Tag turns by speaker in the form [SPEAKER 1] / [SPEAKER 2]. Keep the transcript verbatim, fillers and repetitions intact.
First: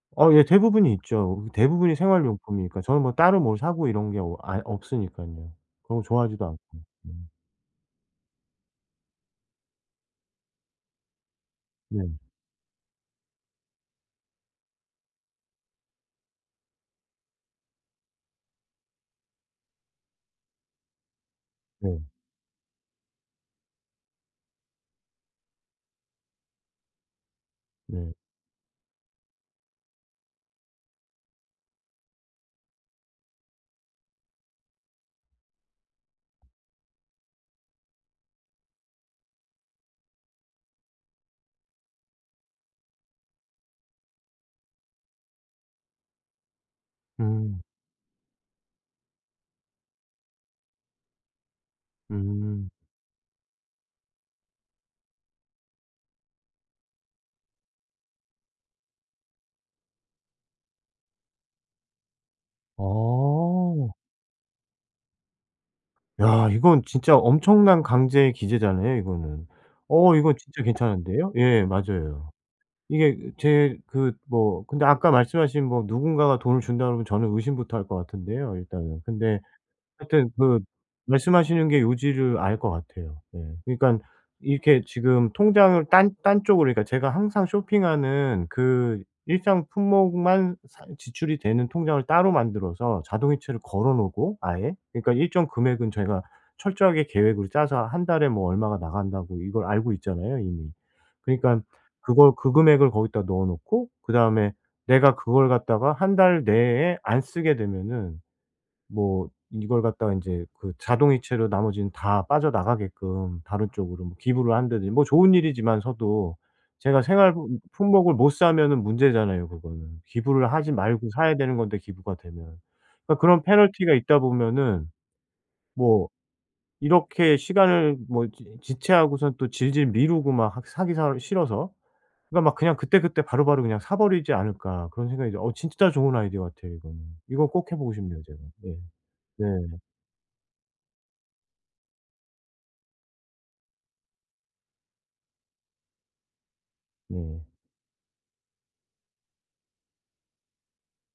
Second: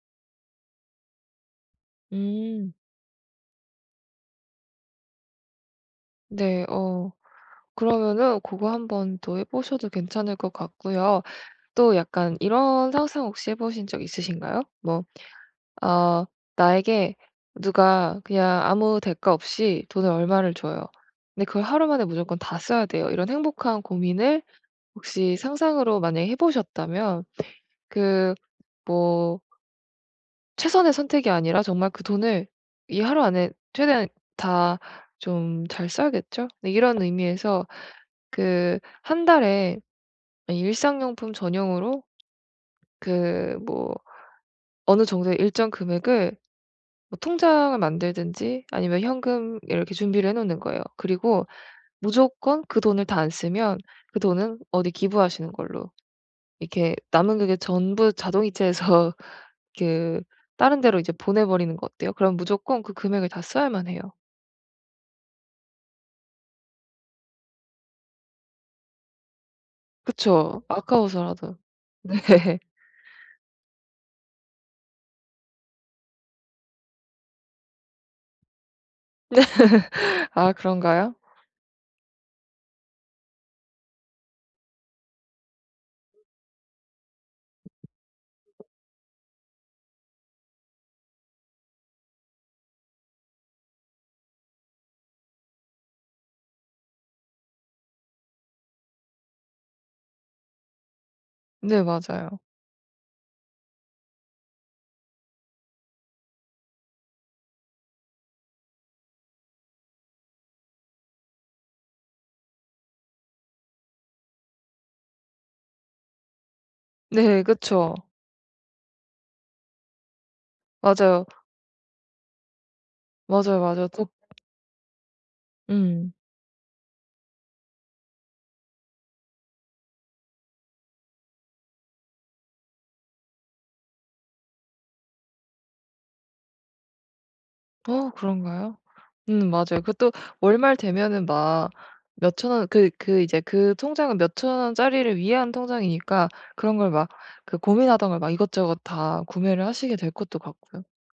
[SPEAKER 1] 어 예. 대부분이 있죠. 대부분이
[SPEAKER 2] 음.
[SPEAKER 1] 생활용품이니까. 저는 뭐 따로 뭘 사고 이런 게 어 아예 없으니깐요. 그런 거 좋아하지도 않고.
[SPEAKER 2] 네. 어.
[SPEAKER 1] 음.
[SPEAKER 2] 그러면은 고거 한 번 더 해 보셔도 괜찮을 것 같고요. 또
[SPEAKER 1] 네.
[SPEAKER 2] 약간 이런 상상 혹시 해 보신 적 있으신가요? 뭐 아 나에게 누가 그냥 아무 대가 없이 돈을 얼마를 줘요. 근데 그걸 하루
[SPEAKER 1] 네.
[SPEAKER 2] 만에 무조건 다 써야 돼요. 이런 행복한 고민을 혹시 상상으로 만약에 해 보셨다면
[SPEAKER 1] 네.
[SPEAKER 2] 그 뭐 최선의 선택이 아니라 정말 그 돈을 이 하루 안에 최대한 다 좀 잘 써야겠죠? 이런 의미에서 그 한 달에 이 일상용품 전용으로 그 뭐 어느 정도의 일정 금액을 뭐
[SPEAKER 1] 음.
[SPEAKER 2] 통장을 만들든지 아니면 현금 이렇게 준비를 해 놓는 거예요. 그리고 무조건
[SPEAKER 1] 음.
[SPEAKER 2] 그 돈을 다 안 쓰면 그 돈은 어디 기부하시는 걸로. 이렇게 남은 금액 전부 자동이체해서 그 다른 데로 이제 보내버리는 거 어때요? 그럼 무조건 그 금액을 다 써야만
[SPEAKER 1] 어.
[SPEAKER 2] 해요.
[SPEAKER 1] 야. 이건 진짜 엄청난 강제 기재잖아요, 이거는. 어 이거 진짜
[SPEAKER 2] 그쵸.
[SPEAKER 1] 괜찮은데요?
[SPEAKER 2] 아까워서라도.
[SPEAKER 1] 예.
[SPEAKER 2] 네.
[SPEAKER 1] 맞아요. 이게 제 그 뭐 근데 아까 말씀하신 뭐 누군가가 돈을 준다고 그러면 저는 의심부터 할 거 같은데요, 일단은. 근데 하여튼
[SPEAKER 2] 아
[SPEAKER 1] 그
[SPEAKER 2] 그런가요?
[SPEAKER 1] 말씀하시는 게 요지를 알 것 같아요. 네. 그러니깐 이렇게 지금 통장을 딴 딴 쪽으로, 그러니까 제가 항상 쇼핑하는 그 일정 품목만 사 지출이 되는 통장을 따로 만들어서 자동이체를 걸어 놓고 아예 그러니까 일정 금액은 저희가 철저하게 계획을 짜서 한 달에 뭐 얼마가 나간다고 이걸 알고 있잖아요, 이미. 그러니까
[SPEAKER 2] 네.
[SPEAKER 1] 그걸
[SPEAKER 2] 맞아요.
[SPEAKER 1] 그 금액을 거기다 넣어 놓고 그다음에 내가 그걸 갖다가 한 달 내에 안 쓰게 되면은 뭐 이걸 갖다가 인제 그 자동이체로 나머지는 다 빠져나가게끔 다른 쪽으로 기부를 한다든지 뭐 좋은 일이지만 서도 제가 생활
[SPEAKER 2] 네. 그쵸.
[SPEAKER 1] 품목을 못 사면은 문제잖아요, 그거는. 기부를 하지 말고
[SPEAKER 2] 맞아요.
[SPEAKER 1] 사야 되는 건데 기부가 되면. 그러니까 그런
[SPEAKER 2] 맞아요. 맞아요.
[SPEAKER 1] 패널티가
[SPEAKER 2] 또.
[SPEAKER 1] 있다 보면은 뭐
[SPEAKER 2] 음.
[SPEAKER 1] 이렇게 시간을 뭐 지 지체하고선 또 질질 미루고 막 하 사기 사 싫어서. 그러니까 막 그냥 '그때그때 바로바로 그냥 사버리지 않을까?' 그런 생각이 어 진짜 좋은 아이디어 같아요, 이거는. 이건 꼭 해보고
[SPEAKER 2] 어
[SPEAKER 1] 싶네요, 제가. 네.
[SPEAKER 2] 그런가요?
[SPEAKER 1] 네.
[SPEAKER 2] 음 맞아요. 그것도 월말 되면은 막 몇 천 원 그 그 이제 그 통장은 몇 천 원짜리를 위한 통장이니까 그런 걸 막
[SPEAKER 1] 네.
[SPEAKER 2] 그 고민하던 걸 막 이것저것 다 구매를 하시게 될 것도 같고요.